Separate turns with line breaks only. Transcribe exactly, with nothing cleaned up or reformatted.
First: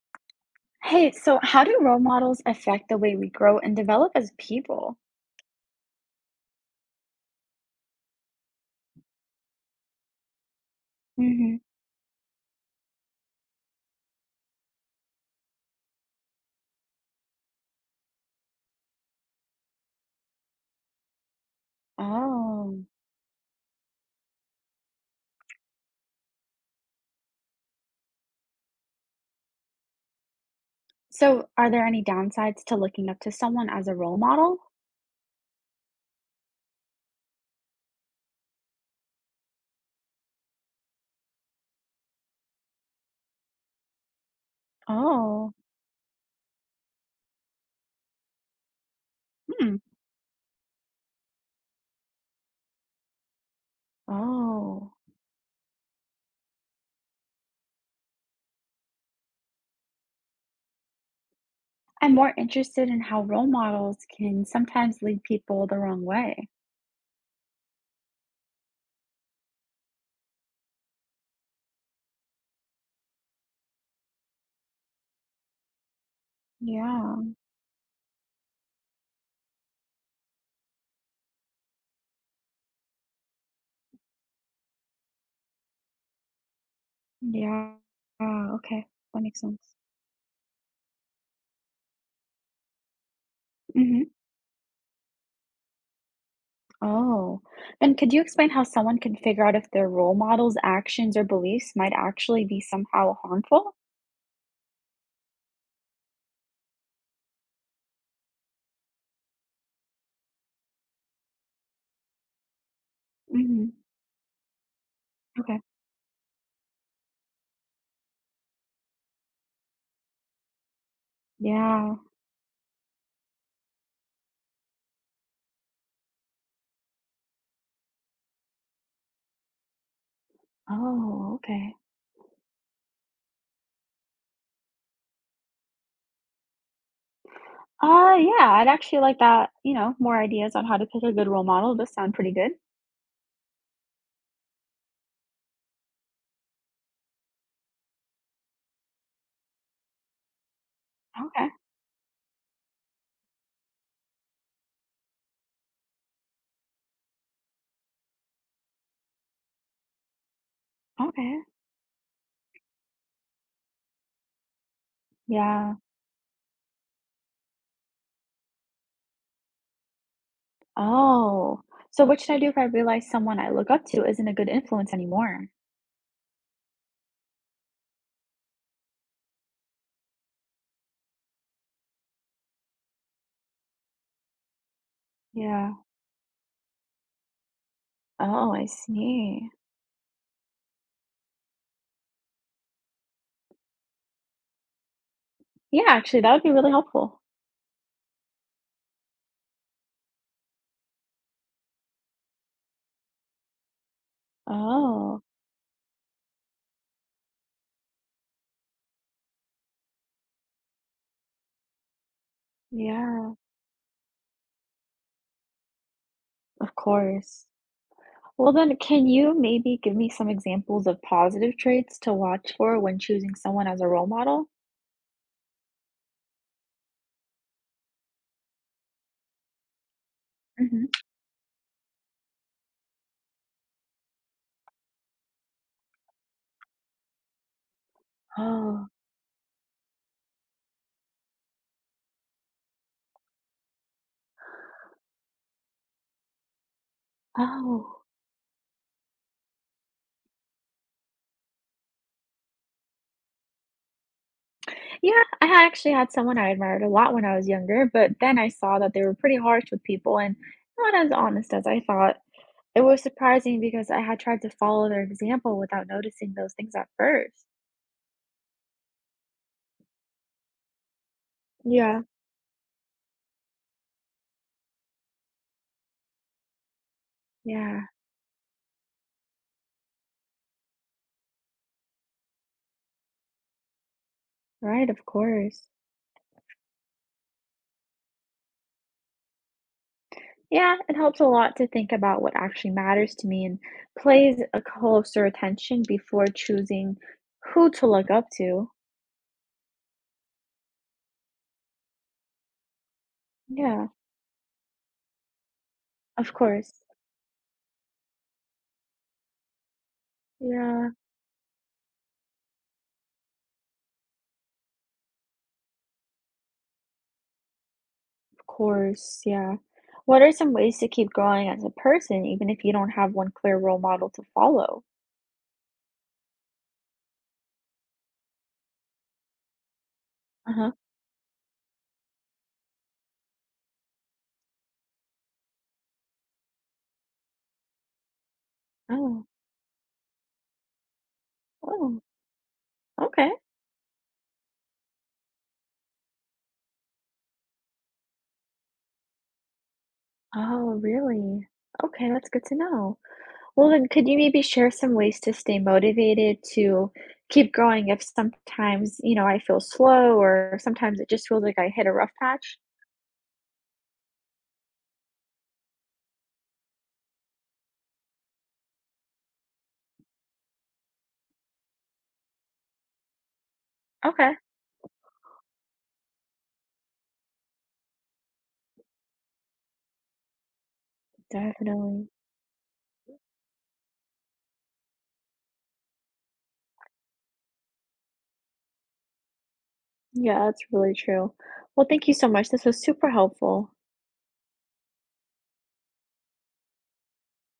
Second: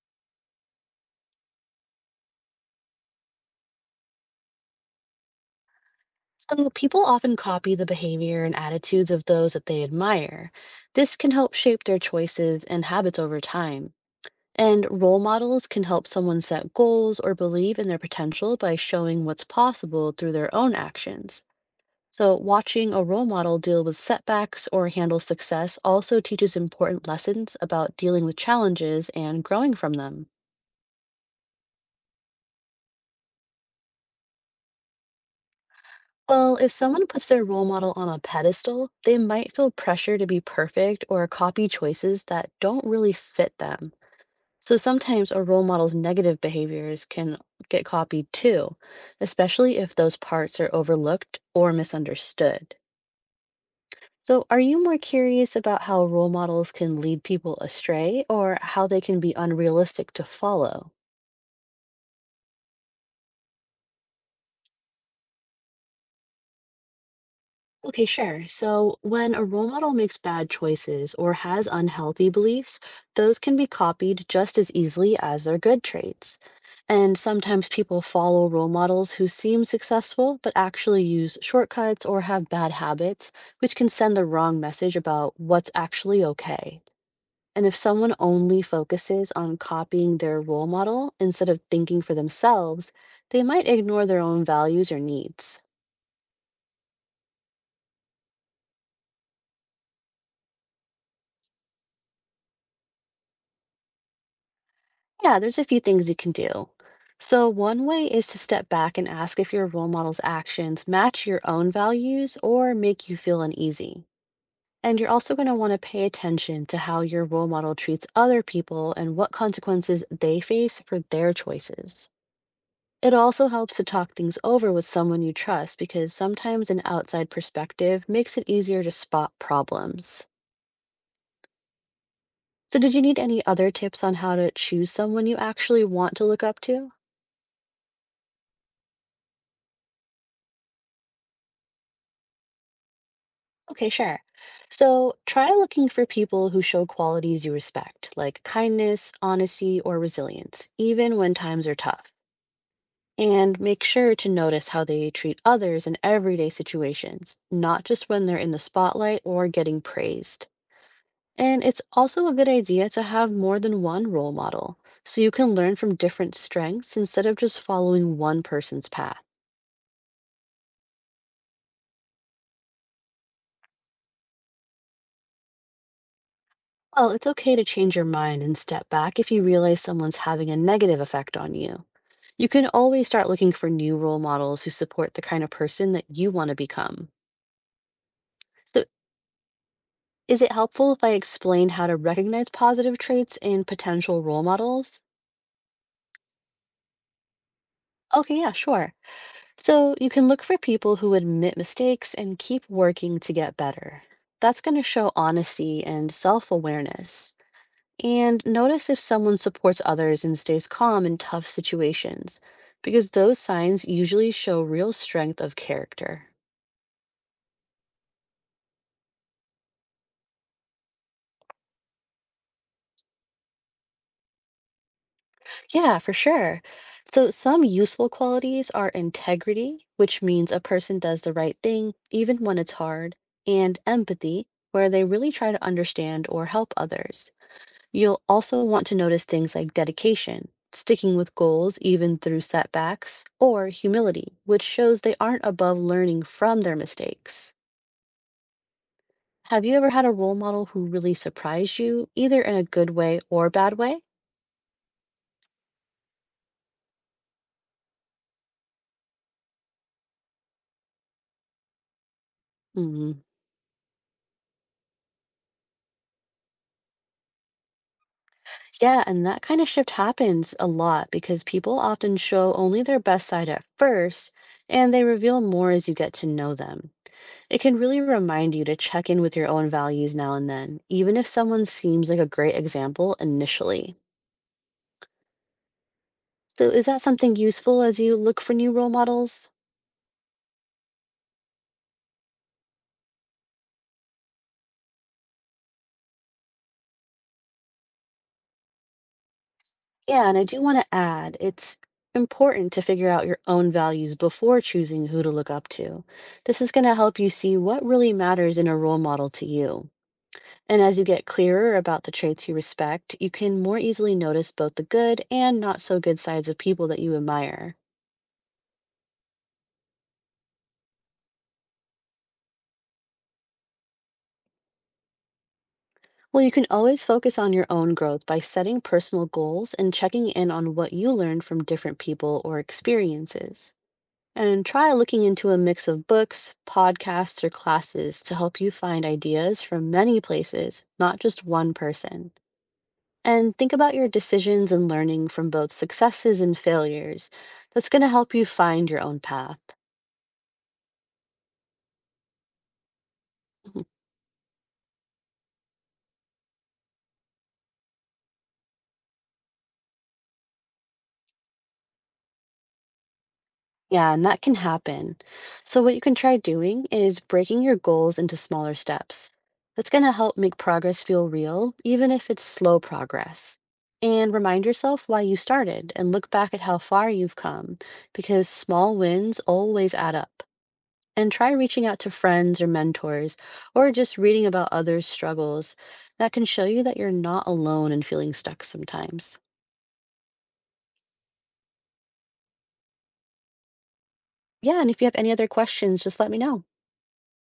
Hey, so how do role models affect the way we grow and develop as people?
So, people often copy the behavior and attitudes of those that they admire. This can help
Hmm.
shape their choices and habits over time. And role models can help someone set goals or believe in their potential by showing what's possible through their own actions. So,
Oh,
watching a role model deal with setbacks or handle success also teaches important lessons about dealing with challenges and growing from them.
so are there any downsides to looking up to someone as a role model?
Well, if someone puts their role model on a pedestal, they might feel pressure to be perfect or copy choices that don't really fit them. So sometimes a
Oh.
role model's negative behaviors can get copied too,
Hmm.
especially if those parts are overlooked or misunderstood. So, are you
Oh,
more curious about how role models can lead people astray or how they can be unrealistic to follow?
I'm more interested in how role models can sometimes lead people the wrong way.
Okay, sure. So when a role model makes bad choices or has unhealthy beliefs, those can be copied just as easily as their good traits. And
Yeah.
sometimes people follow role models who seem successful but actually use shortcuts or have bad habits, which can send the wrong message about what's actually okay. And
Yeah.
if someone
Ah,
only
okay. That
focuses
makes
on
sense.
copying their role model instead of thinking for themselves, they might
Hmm.
ignore their own values or needs.
Oh, then could you explain how someone can figure out if their role model's actions or beliefs might actually be somehow harmful?
Yeah, there's a few things you can do. So, one way is to step back and ask if your role model's actions match your own values or make you feel
Hmm.
uneasy. And you're also going to
Okay.
want to pay attention to how your role model treats other people and what consequences they face for their
Yeah.
choices. It also helps to talk things over with someone you trust because sometimes an outside perspective makes it easier to spot problems.
Oh, okay.
So, did you need any other tips on how to choose someone you actually want to look up to?
Uh, yeah, I'd actually like that, you know, more ideas on how to pick a good role model. Those sound pretty good.
Okay, sure. So try looking for people who show qualities you respect, like kindness, honesty, or resilience, even when
Okay.
times are tough. And make sure to notice how they treat others in everyday situations, not just when they're in the spotlight or getting praised.
Okay.
And it's also a good idea to have more than one role model, so you can
Yeah.
learn from different strengths instead of just following one person's path.
Oh. So what should I do if I realize someone I look up to isn't a good influence anymore?
Well, it's okay to change your mind and step back if you realize someone's having a negative effect on you. You can always start looking for new role models who support the kind of
Yeah.
person that you want to become.
Oh, I
So,
see.
is it helpful if I explain how to recognize positive traits in potential role models?
Yeah, actually, that would be really helpful.
Okay, yeah, sure. So, you can look for people who admit mistakes and keep working to get better. That's going to show
Oh,
honesty and self awareness. And notice if someone supports others and stays calm in tough situations, because
yeah,
those signs usually show real strength of character.
of course. Well, then, can you maybe give me some examples of positive traits to watch for when choosing someone as a role model?
Yeah, for sure. So, some useful qualities are integrity, which means a
Hmm.
person does the right thing even when it's hard, and empathy, where they really try to understand or help others. You'll also want
Oh,
to notice things like dedication, sticking with goals even through setbacks, or humility, which shows they aren't above learning from their mistakes.
oh.
Have you ever had a role model who really surprised you, either in a good way or bad way?
Yeah, I had actually had someone I admired a lot when I was younger, but then I saw that they were pretty harsh with people and not as honest as I thought. It was
Hmm.
surprising because I had tried to follow their example without noticing those things at first.
Yeah, and that kind of shift happens a lot because people
Yeah,
often show only their best side at first, and they reveal more as you get to know them. It can
yeah,
really remind you to check in with your own values now and then, even if someone seems like a great example initially.
right, of course.
So, is that something useful as you look for new role models?
Yeah, it helps a lot to think about what actually matters to me and plays a closer attention before choosing who to look up to.
Yeah, and I do want to add it's important to figure out your own
Yeah,
values before choosing who to look up to.
of
This is
course.
going to help you see what really matters in a role model to you. And
Yeah.
as you get clearer about the traits you respect, you can more easily notice both the good and not so good sides of people that you admire.
Course, yeah. What are some ways to keep growing as a person, even if you don't have one clear role model to follow?
Well, you can always focus on your own growth by setting personal goals and checking in
Uh-huh.
on what you learned from different people or experiences. And try looking into a mix of books, podcasts, or classes to help you find
Oh,
ideas from many places, not just one
oh,
person.
okay.
And think about your decisions and learning from both successes and failures. That's going to help you find your own path.
Oh, really? Okay, that's good to know. Well,
Mhm.
then, could you maybe share some ways to stay motivated to keep growing if sometimes, you know, I feel slow or sometimes it just feels like I hit a rough patch?
Yeah, and that can happen. So, what you can try doing is breaking your goals into smaller steps. That's going to help make progress feel real, even if it's slow progress. And
Okay.
remind yourself why you started and look back at how far you've come, because small wins always add up. And try reaching out to
Definitely.
friends or mentors, or just reading about others' struggles. That can show you that you're not alone and feeling stuck sometimes.
Yeah, that's really true. Well, thank you so much. This was super helpful.
Yeah, and if you have any other questions, just let me know.